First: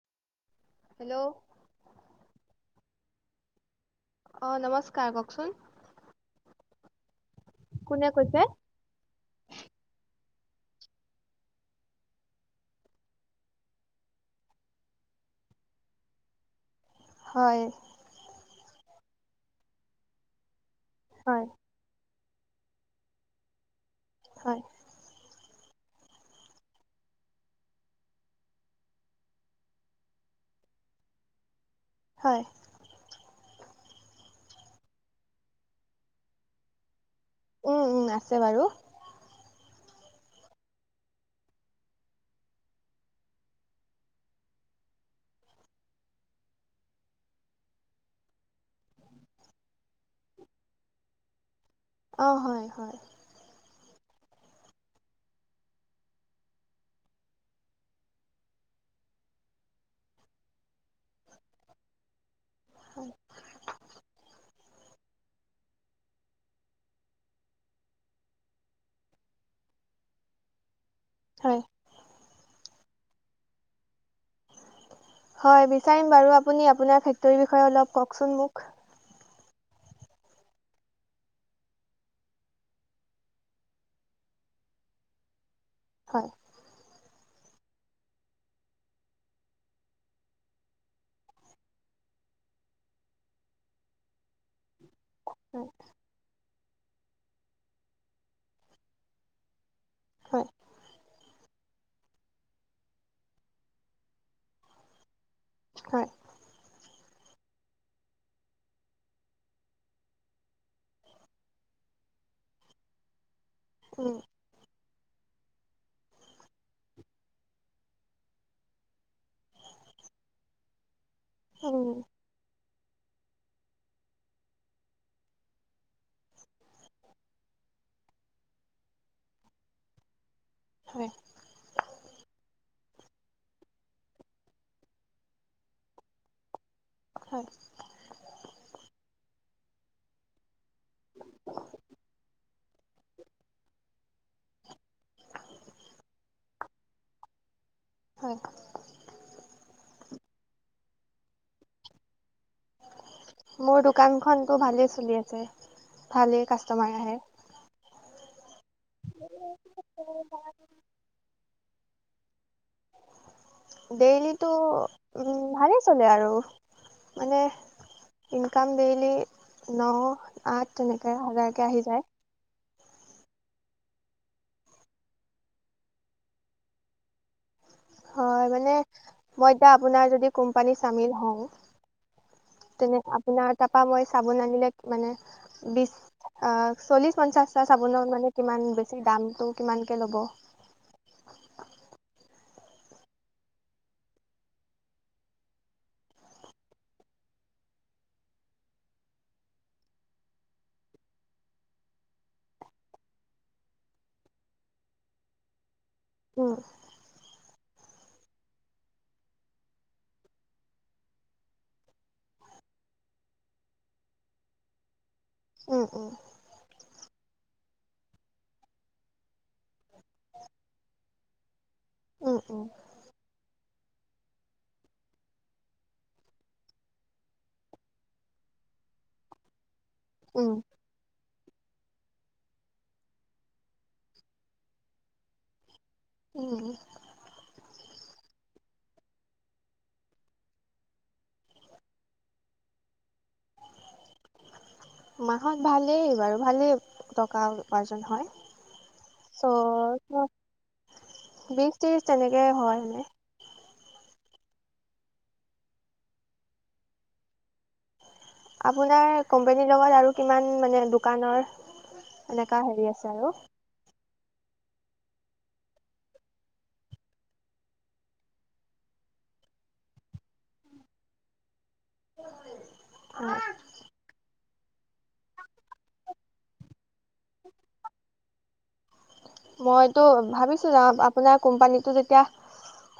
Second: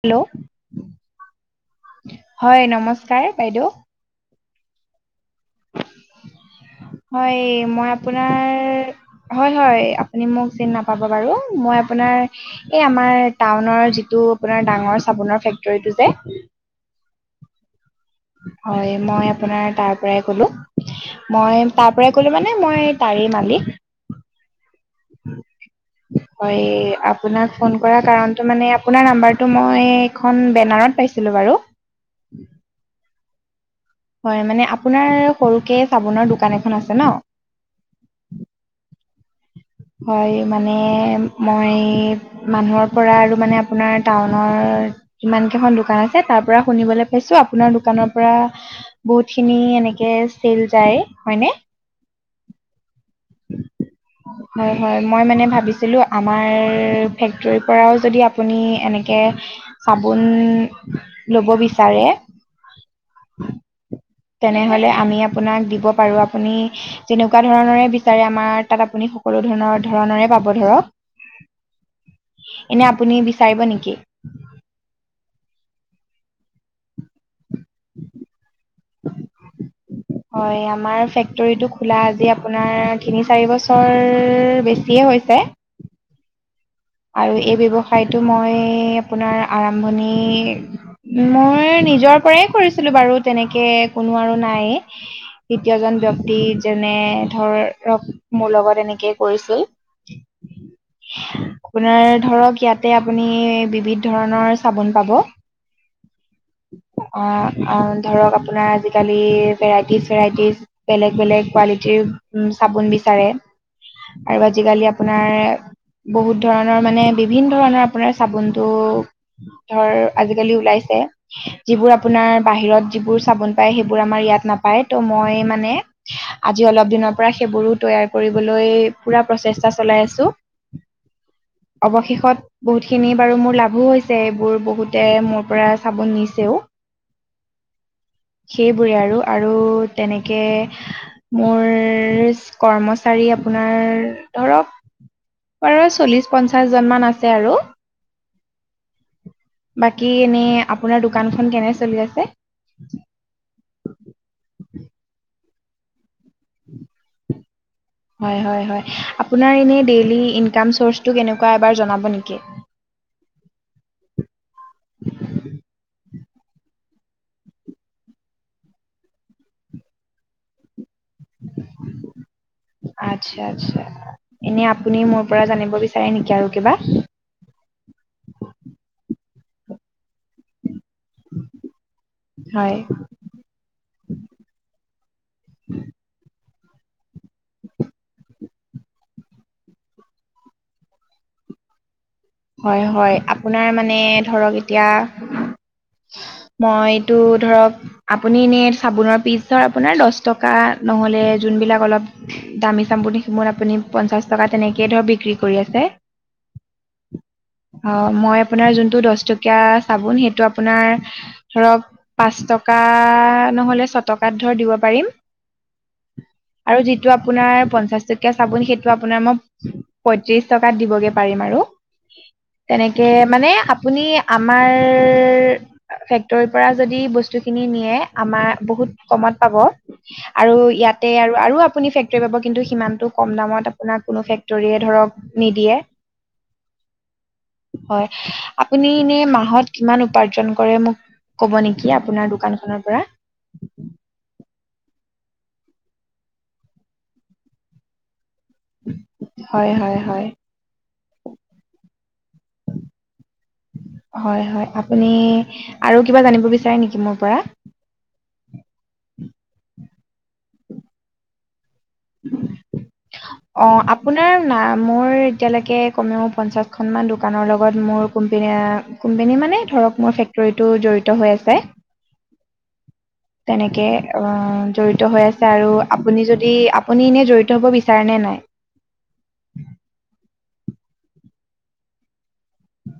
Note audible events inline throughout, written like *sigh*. Hello hello হয় নমস্কাৰ বাইদেউ অ নমস্কাৰ কওকচোন হয় মই কোনে আপোনাৰ কৈছে? হয় হয় আপুনি মোক চিন নাপাব বাৰু মই আপোনাৰ এই আমাৰ টাউনৰ যিটো আপোনাৰ ডাঙৰ চ আপোনাৰ ফেক্টৰীটো যে হয় হয় মই আপোনাৰ তাৰ পৰাই কলো হয় মই তাৰ পৰাই কলো মানে মই তাৰে মালিক হয় হয় আপোনাক ফোন কৰাৰ কাৰণটো মানে আপোনাৰ নাম্বাৰটো মই এইখন বেনাৰত পাইছো পাইছিলো বাৰু হয় হয় মানে আপোনাৰ সৰুকে চাবোনৰ দোকান এখন আছে ন উম উম আছে বাৰু হয় মানে মই মানুহৰ পৰা আৰু মানে আপোনাৰ টাউনৰ ইমান কেইখন দোকান আছে তাৰ পৰা শুনিবলৈ পাইছো আপোনাৰ দোকানৰ পৰা বহুতখিনি এনেকে চেল যায় হয়নে অ হয় হয় *inaudible* হয় হয় মই মানে ভাবিছিলো আমাৰ ফেক্টৰীৰ পৰাও যদি আপুনি এনেকে চাবোন লব বিচাৰে তেনেহ'লে আমি আপোনাক দিব পাৰোঁ, আপুনি যেনেকুৱা ধৰণৰে বিচাৰে আমাৰ তাত আপুনি সকলো ধৰণৰ ধৰণৰে পাব ধৰক। হয়। এনে আপুনি বিচাৰিব নেকি? হয় বিছাৰিম বাৰু, আপুনি আপোনাৰ ফেক্টৰীৰ বিষয়ে অলপ ককচোন মোক। হয় আমাৰ ফেক্টৰীটো খোলা আজি আপোনাৰ তিনি চাৰি বছৰ বেছিয়ে হৈছে। হয়। আৰু এই ব্যৱসায়টো মই আপোনাৰ আৰম্ভণি মোৰ নিজৰ পৰাই কৰিছিলো বাৰু তেনেকে কোনো আৰু নাই হয় দৃতীয়জন ব্যক্তি যেনে ধৰক মোৰ লগত এনেকেই কৰিছিল হয়। আপোনাৰ ধৰক ইয়াতে আপুনি বিবিধ ধৰণৰ চাবোন পাব। হয়। অ অ ধৰক আপোনাৰ আজিকালি ভেৰাইটিজ ভৰাইটিজ বেলেগ বেলেগ কোৱা যি চাবোন বিচাৰে উম আৰু আজিকালি আপনাৰ বহুত ধৰণৰ মানে বিভিন্ ধৰণৰ আপোনাৰ চাবোনটো ধৰ আজিকালি ওলাইছে যিবোৰ উম আপোনাৰ বাহিৰত যিবোৰ চাবোন পায়, সেইবোৰ আমাৰ ইয়াত নাপায় ত' মই মানে আজি অলপ দিনৰ পৰা সেইবোৰো ত তৈয়াৰ কৰিবলৈ পুৰা প্ৰচেষ্টা চলাই আছো হয় অৱশেষত বহুতখিনি বাৰু মোৰ লাভো হৈছে এইবোৰ বহুতে মোৰ পৰা চাবন নিছেও হয় *unintelligible* সেইবোৰে আৰু, আৰু তেনেকে মোৰ কৰ্মচাৰী আপোনাৰ ধৰক বাৰ-চ চল্লিশ পঞ্চাশ জন মান আছে আৰু, হয় বাকী কি এনে আপোনাৰ দোকানখন কেনে চলি আছে? মোৰ দোকানখনটো ভালেই চলি আছে। ভালেই কাষ্টমাৰ আহে। হয় হয় হয়, আপোনাৰ এনে ডেইলী ইনকাম চৰ্ছটু কেনেকুৱা এবাৰ জনাব নেকি। ডেইলিতো উম ভালেই চলে আৰু মানে ইনকাম ডেইলি ন আঠ তেনেকে হাজাৰকে আহি যায়। আচ্ছা আচ্ছা। এনে আপুনি মোৰ পৰা জানিব বিচাৰে নেকি আৰু কিবা? হয় মানে মই এতিয়া আপোনাৰ যদি কোম্পানীত চামিল হওঁ হয় তেনে আপোনাৰ তাৰপা মই চাবোন আনিলে মানে বিছ আহ চল্লিশ পঞ্চাশটা চাবোনৰত মানে কিমান বেছি দামটো কিমানকে ল'ব। হয় হয় আপোনাৰ মানে ধৰক এতিয়া মই এইটো ধৰক আপুনি এনে চাবোনৰ পিছ ধৰ আপোনাৰ দছ টকা নহলে যোনবিলাক অলপ দামী চাবোন আপুনি পঞ্চাশ টকা তেনেকে ধৰ বিক্ৰী কৰি আছে উম অ' মই আপোনাৰ যোনটো দশটকীয়া চাবোন সেইটো আপোনাৰ ধৰক পাঁচ টকা টকা নহ'লে ছটকাত ধৰ দিব পাৰিম। উম উম আৰু যিটো আপোনাৰ পঞ্চাশ টকীয়া চাবোন সেইটো আপোনাৰ মই পঁয়ত্ৰিশ টকাত দিবগে পাৰিম আৰু। উম উম তেনেকে মানে আপ আপুনি আমাৰ ফেক্টৰীৰ পৰা যদি বস্তুখিনি নিয়ে আমাৰ বহুত বুহুত কমত পাব উম আৰু ইয়াতে আৰু আৰু আপুনি ফেক্টৰী পাব, কিন্তু সিমানটো কম দামত আপোনাৰ কোনো ফেক্টৰীয়ে ধৰক নিদিয়ে। উম হয়, আপুনি এনে মাহত কিমান উপাৰ্জন কৰে মোক ক'ব নেকি আপোনাৰ দোকানখনৰ পৰা। মাহত ভালেই বাৰু ভালে টকা উপাৰ্জন হয়। চ হয় হয় হয় বিশ ত্ৰিশ তেনেকে হয় মনে। হয় হয় আপুনি আৰু কিবা জানিব বিচাৰে নেকি মোৰ পৰা। আপোনাৰ কোম্পানীৰ লগত আৰু কিমান মানে দোকানৰ এনেকুৱা হেৰি আছে আৰু অ আপোনাৰ না মোৰ এতিয়ালৈকে কমেও পঞ্চাছখনমান দোকানৰ লগত মোৰ কোম্পেনী কোম্পানী মানে ধৰক মোৰ ফেক্টৰীটো জড়িত হৈ আছে। উ *unintelligible* তেনেকে, অ' জড়িত হৈ আছে আৰু আপুনি যদি আপুনি এনে জড়িত হ'ব বিচাৰেনে নাই। মইতো ভাবিছো ন আপোনাৰ কোম্পানীটো যেতিয়া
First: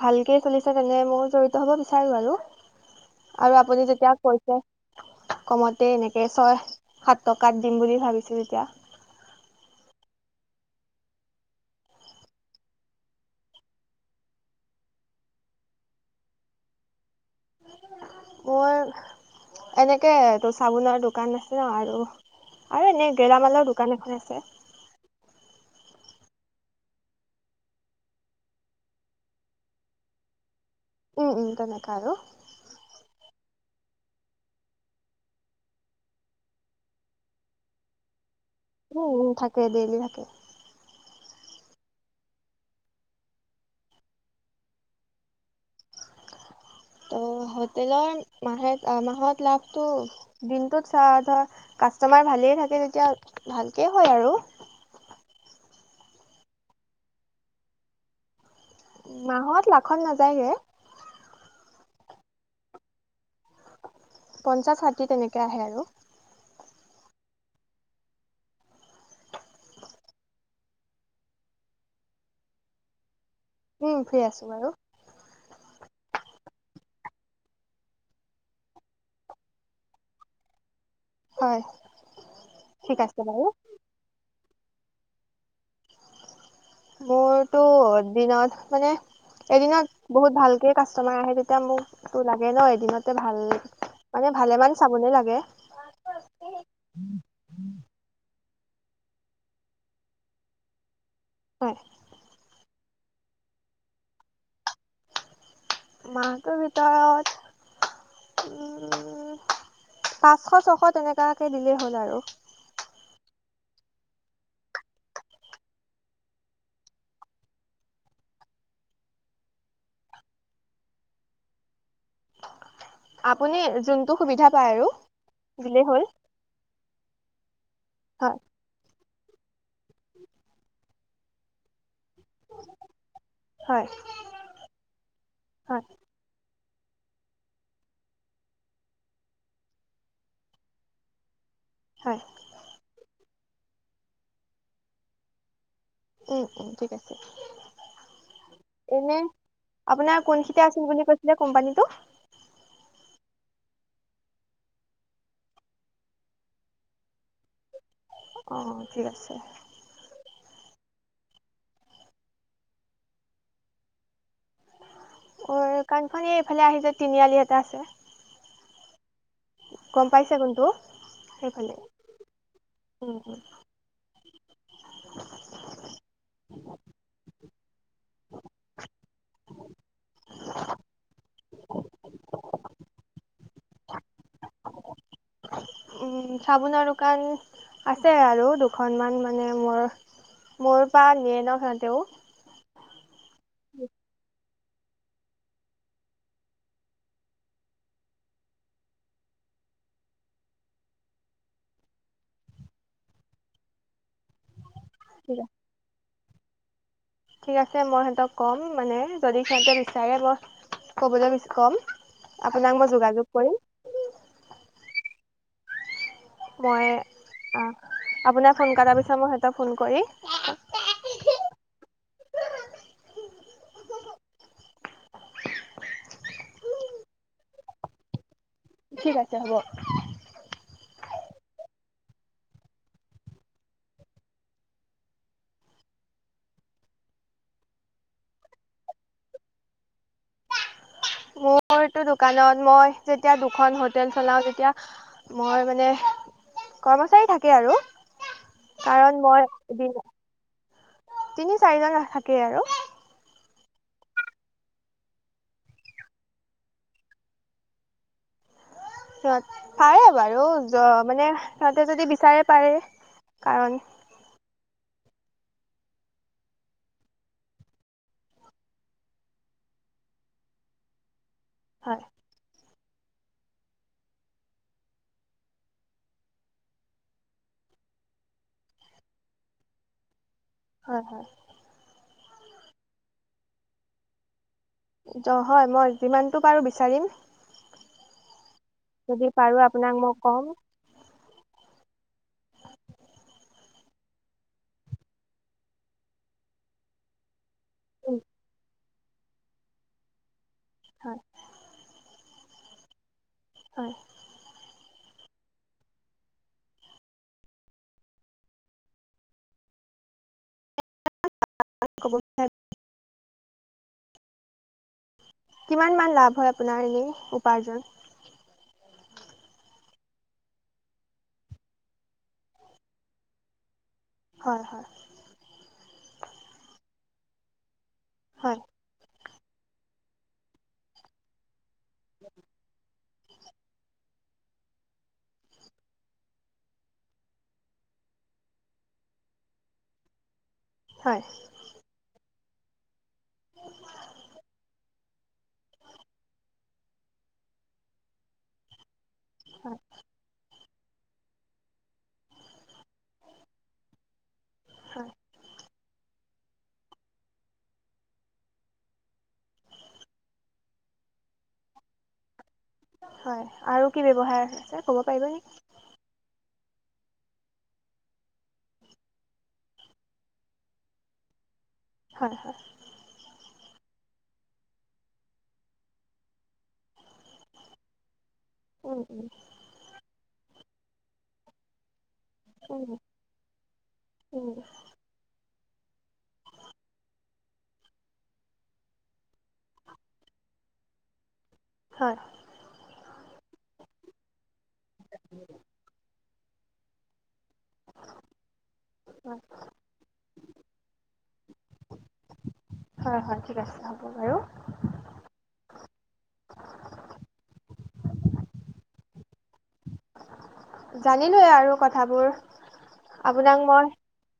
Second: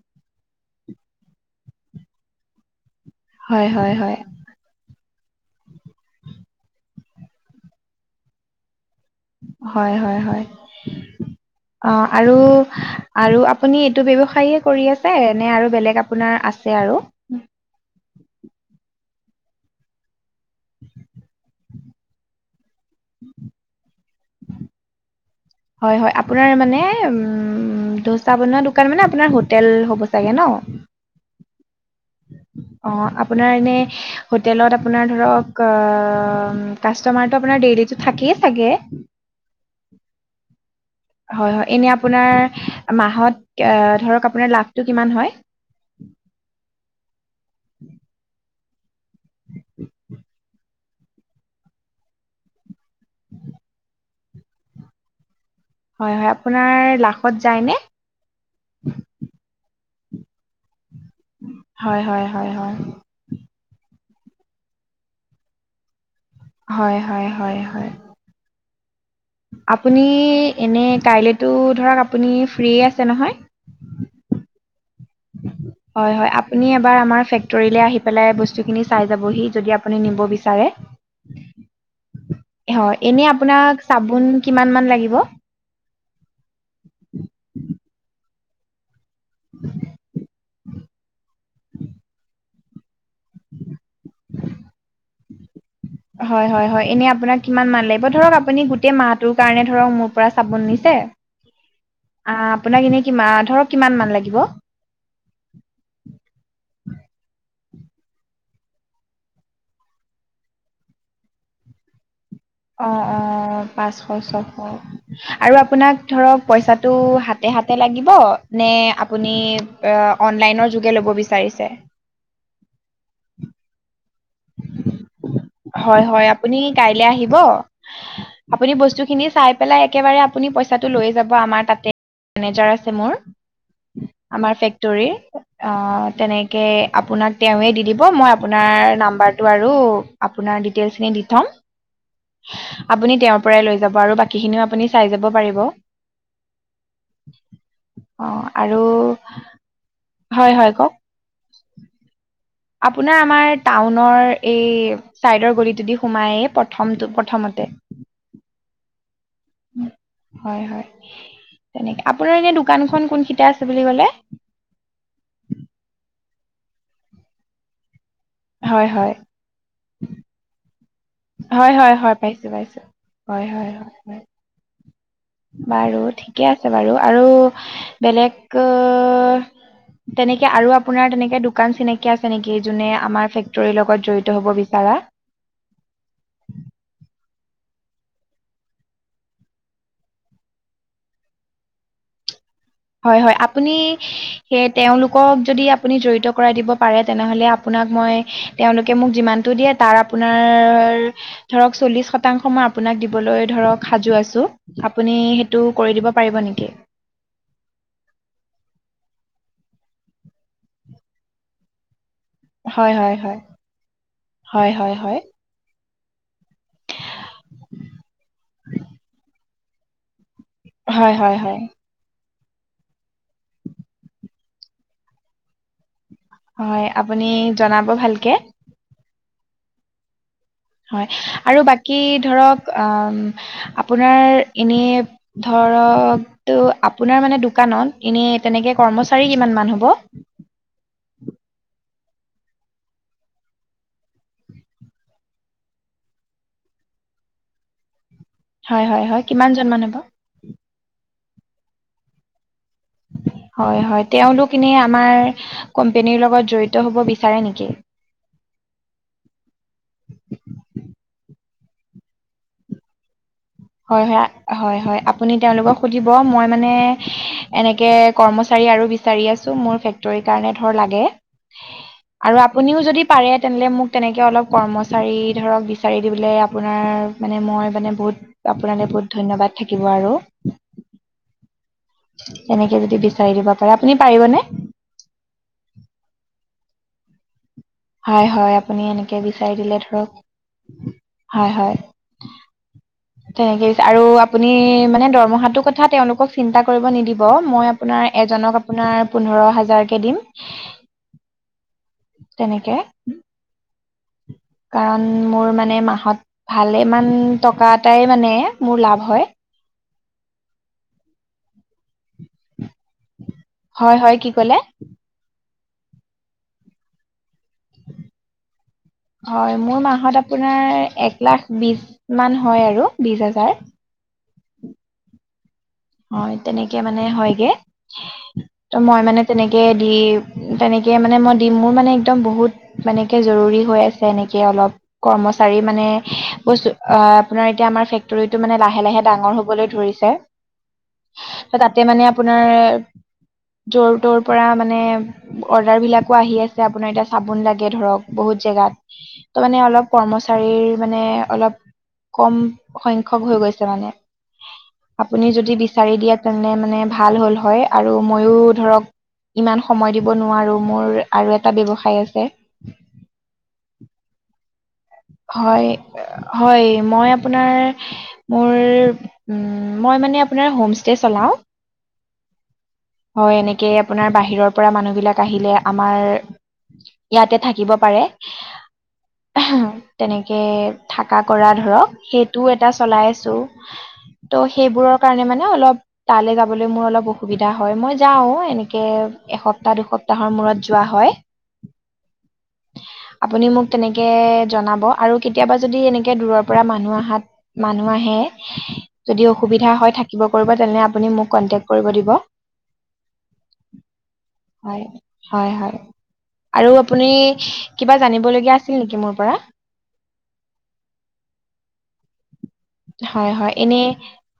ভালকে চলিছে তেনে মই জড়িত হ'ব বিচাৰো আৰু। আৰু হয় আপুনি হয় যেতিয়া হয় কৈছে কমতে এনেকে ছয় সাত টকাত দিম বুলি ভাবিছো তেতিয়া হয় হয় হয় অ আৰু আৰু আপুনি এইটো ব্য্য়ৱসায়ে কৰি আছে নে আৰু বেলেগ আপোনাৰ আছে আৰু *inaudible* মোৰ এনেকেটো চাবোনৰ দোকান আছে ন আৰু আৰু এনে গেলামালৰ দোকান এখন আছে হয় হয় আপোনাৰ মানে উ ধোচা বনোৱা দোকান মানে আপোনাৰ হোটেল হ'ব চাগে ন। উম উম তেনেকা আৰু। অ' আপোনাৰ এনে হোটেলত আপোনাৰ ধৰক অ কাষ্টমাৰটো আপোনাৰ ডেইলীতো থাকি উম, থাকে ডেইলি থাকে। হয় হয় এনে আপোনাৰ মাহত ধৰক আপোনাৰ লাভটো কিমান হয়। উম *unintelligible* ত' হোটেলৰ মথা মাহত লাভটো দিনটোত চ ধৰ কাষ্টমাৰ ভালেই থাকে তেতিয়া ভালকৈ হয় আৰু উ হয় হয় আপোনাৰ লাখত যায়নে মাহত লাখল নাযায়গে হয় হয় পঞ্চাশ ষাঠি তেনেকে আহে আৰু হয় হয় হয় হয় আপুনি এনে কাইলেতো ধৰক আপুনি ফ্ৰীয়ে আছে নহয় উম ফু্ৰী আছো বাৰু হয়, হয় আপুনি এবাৰ আমাৰ ফেক্টৰিলে আহি পেলাই বস্তুবোৰ চাই যাবহি। যদি আপুনি নিব বিচাৰে। হয় ঠিক হয় আছে এনে বাৰু আপোনাক চাবোন কিমান মান লাগিব মোৰতো এ দিনত মানে এদিনত বহুত ভালকে কাষ্টমাৰ আহে তেতিয়া মোক ত লাগে ন এদিনতে ভাল মানে ভালে মমান চাবনে লাগে হয় হয় হয় এনে আপোনাক কিমান মাল লাগিব ধক আপুনি গোটেই মাহটোৰ কাৰণে ধৰক মোৰ পৰা চাব নিছে হয় আহ আপোনাক এনে ধক কি ল মাহটোৰ ভিতৰত উম পাঁচশ ছশ তেনেকুৱাকে দিলেই হ'ল আৰু অ অ পাঁচশ ছশ আৰু আপোনাক ধৰক পইচাটো হাতে হাতে লাগিব নে আপুনি আ অনলাইনৰ যোগেদি ল'ব বিচাৰিছে। আপুনি যোনটো সুবিধা পায় আৰু দিলেই হয় হ'ল হয় আপুনি কাইলে আহিব হয় আপুনি বস্তু স খিনি চাই পেলাই একেবাৰে আপুনি পইচা টো লৈ যাব আমাৰ তাতে মেজাৰ আছে মোৰ হয় আমাৰ ফেক্টৰ হয় তেনে তাকে আপোনাক তেওঁৱে দি দিব মই আপোনাৰ নাম্বাৰটো আৰু আপোনাৰ ডিটেইলছ খিনি দি থম হয় আপুনি তেওঁৰ লৈ যাব আৰু বাকী খিনিও আপুনি চাই যাব পাৰিব উম উম ঠিক আছে অঁ আৰু এনে আপোনাৰ হয় কোনখতে হয় আছিল কওক বুলি কৈছিলে কোম্পানীটো আপোনাৰ আমাৰ টাউনৰ এই চাইডৰ গলিটোদি সোমায় প্ৰথম প্ৰথমতে অ ঠিক আছে উম হয় হয়নেে আপোনাৰ এনে দোকানখন কোনেইটা আছে বুলি কলে অ কাণখ এইফালে আহি যে তিনিআলি এটা আছে হয় হয় গম পাইছে কোনটো? সেইফালে হয় হয় হয় পাইছো পাইছো উম উম হয় হয়। বাৰু ঠিকে আছে বাৰু, আৰু বেলেগ তেনেকে আৰু আপোনাৰ তেনেকে দোকান চিনাকি আছে নেকি যোনে আমাৰ ফেক্টৰীৰ লগত জড়িত হব বিচাৰা? চাবোনৰ দোকান আছে আৰু দুখনমান মানে মোৰ। মোৰ পা নিয়েন সিহঁতেও। হয় হয়, আপুনি সেয় তেওঁলোকক যদি আপুনি জড়িত কৰাই দিব পাৰে তেনেহ'লে আপোনাক মই তেওঁলোকে মোক যিমান দিয়ে তাৰ আপোনাৰ ধৰক চল্লিছ শতাংশ মই আপোনাক দিবলৈ ধৰক সাজু আছোঁ আপুনি সেইটো কৰি দিব পাৰিব নেকি ঠিক আছে মই সিহঁতক ক'ম মানে যদি সিহঁতে বিচাৰে মই ক'বলৈ ক'ম আপোনাক মই হয় হয় যোগাযোগ হয় হয় হয় কৰিম হয় মই অ আপোনাক ফোন কট পিছাৰ মই সিহঁতক ফোন কৰি হয় হয় হয় হয় আপুনি জনাব ভালকে ঠিক আছে হ'ব। হয়, আৰু বাকী ধৰক অম আপোনাৰ এনে ধ ধৰক টো আপোনাৰ মানে দোকানত এনে তেনেকে কৰ্মচাৰী কিমান মান হ'ব? মুৰ মূৰটো দোকানত মই যেতিয়া দুখন হোটেল চলাওঁ তেতিয়া মই মানে কৰ্মচাৰী থাকে আৰু, হয় হয় হয় কাৰণ মই কিমানজন মান এ হ'ব? তিনি চাৰিজন থাকেই আৰু। উ হয় হয়, তেওঁলোক এনে আমাৰ কোম্পেনীৰ লগত জড়িত হ'ব বিচাৰে নেকি? সিহঁত পাৰে বাৰু, মানে সিহঁতে যদি বিচাৰে পাৰে। কাৰণ হয় হয় হয় হয় আ আপুনি তেওঁলোকক সুধিব, মই মানে এনেকৈ কৰ্মচাৰী আৰু বিচাৰি আছোঁ মোৰ ফেক্টৰীত কাৰণে ধৰ লগে, হয় আৰু আপুনিও য যদি পাৰে তেনেহলে মোক তেনেকৈ অলপ কৰ্মচাৰী ধৰক বিচাৰি দিবলৈ আপোনাৰ মানে মই ম বহুত আপোনালৈ বহুত ধন্যবাদ থাকিব আৰু। হয় হয়। তেনেকে যদি বিচাৰি দিব পাৰে, আপুনি পাৰিবনে? চাৰিম হয় হয় আপুনি অনেকে পাৰো বিচাৰি দিলে আপোনাক মই ধৰক, ক'ম হয় হয়। তেনেকে আৰু আপুনি মানে দৰমহাটো কথা তেওঁলোকক চিন্তা কৰিব নিদিব, মই আপোনাৰ এজনক আপোনাৰ পোন্ধৰ হাজাৰ কে দিম। হয়। তেনেকে। কাৰণ মোৰ মানে মাহত ভালেমান টকা এটাই মানে মোৰ লাভ হয়। *unintelligible* হ'ব হয় হয়, কি কলে? কিমান মান লাভ হয় আপোনাৰ এনে উপাৰ্জন। হয়, মোৰ মাহত আপোনাৰ এক লাখ বি মান হয় আৰু বিশ হাজাৰ। হয়। হয় তেনেকে মানে হয়গে, হয় ত মই মানে তেনেকে দি তেনেকে মানে মই দিম, মোৰ মানে একদম বহুত মানেকে জৰুৰী হৈ আছে এনেকে অলপ কৰ্মচাৰী মানে বস্তু, আপোনাৰ এতিয়া আমাৰ ফেক্টৰীটো মানে লাহে লাহে ডাঙৰ হবলৈ ধৰিছে। হয় ত তাতে মানে আপোনাৰ যোৰ তৰ পৰা মানে অৰ্ডাৰ বিলাকো আহি আছে আপোনাৰ এতিয়া চাবোন লাগে ধৰক বহুত জেগাত ত মানে হয় অলপ কৰ্মচাৰীৰ মানে অলপ কমসংখ্যক হৈ গৈছে হয় মানে বিচাৰি দিয়া তেনে মানে ভাল হ'ল হয় আৰু মইো ধৰক ইমান সময় দিব নোৱাৰো মোৰ আৰু এটা ব্য্ৱসায় আছে হয় আৰু কি ব্যৱসায় আছে ক'ব পাৰিব নেকি হয় হয় মই আপোনাৰ মোৰ মই মানে আপোনাৰ হোম ষ্টে চলাওঁ। হয় হয়। হয় এনেকেই আপোনাৰ বাহিৰৰ পৰা মানুহ বিলাক আহিলে আমাৰ ইয়াতে থাকিব পাৰে। উম উম তেনেকে থাকা কৰা ধৰক। সেইটোও এটা উম চলাই আছো ত' উম সেইবোৰৰ কাৰণে মানে অলপ তালৈ যাবলৈ মোৰ অলপ অসুবিধা হয় মই যাও এনেকে এসপ্তাহ দুসপ্তাহৰ মূৰত যোৱা হয় হয় আপুনি মোক তেনেকে জনাব আৰু কেতিয়াবা যদি এনেকে দূৰৰ পৰা মানুহ আহাত মানুহ আহে যদি অসুবিধা হয় থাকিব পাৰিব তেনে আপুনি মোক কণ্টেক্ট কৰিব দিব হয় হয় ঠিক আছে হ'ব বাৰু হয় হয় হয় আৰু আপুনি কিবা জানিবলগীয়া আছিল নেকি মোৰ পৰা জানিলোৱে আৰু কথাবোৰ হয় হয় আপোনাক এনে মই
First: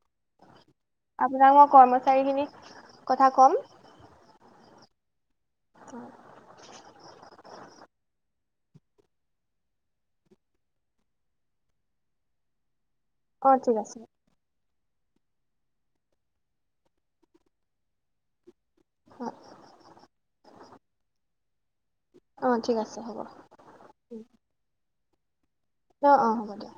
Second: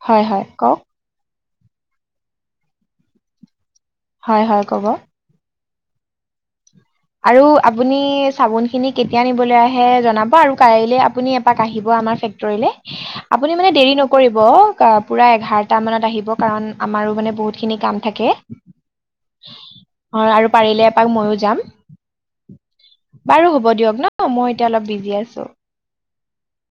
হয় হয় কওক আপোনাক মই কৰ্মচাৰী খিনিক কথা কম হয় হয় ক'ব *inaudible* আৰু আপুনি চাবোন খিনি কেতিয়া নিবলৈ আহে জনাব আৰু কাইলৈ আপুনি এপাক আহিব আমাৰ ফেক্ট্ৰৰিলৈ অ আপুনি মানে ঠিক দেৰি আছে নকৰিব পুৰা এঘাৰটা মানত আহিব কাৰণ আমাৰো মানে বহুতখিনি কাম থাকে অ অ আৰু পাৰিলে এপাক ময়ো যাম অ ঠিক আছে বাৰু হ'ব দিয়ক ন মই এতিয়া অলপ বিজি আছো অ অ হ'ব দিয়ক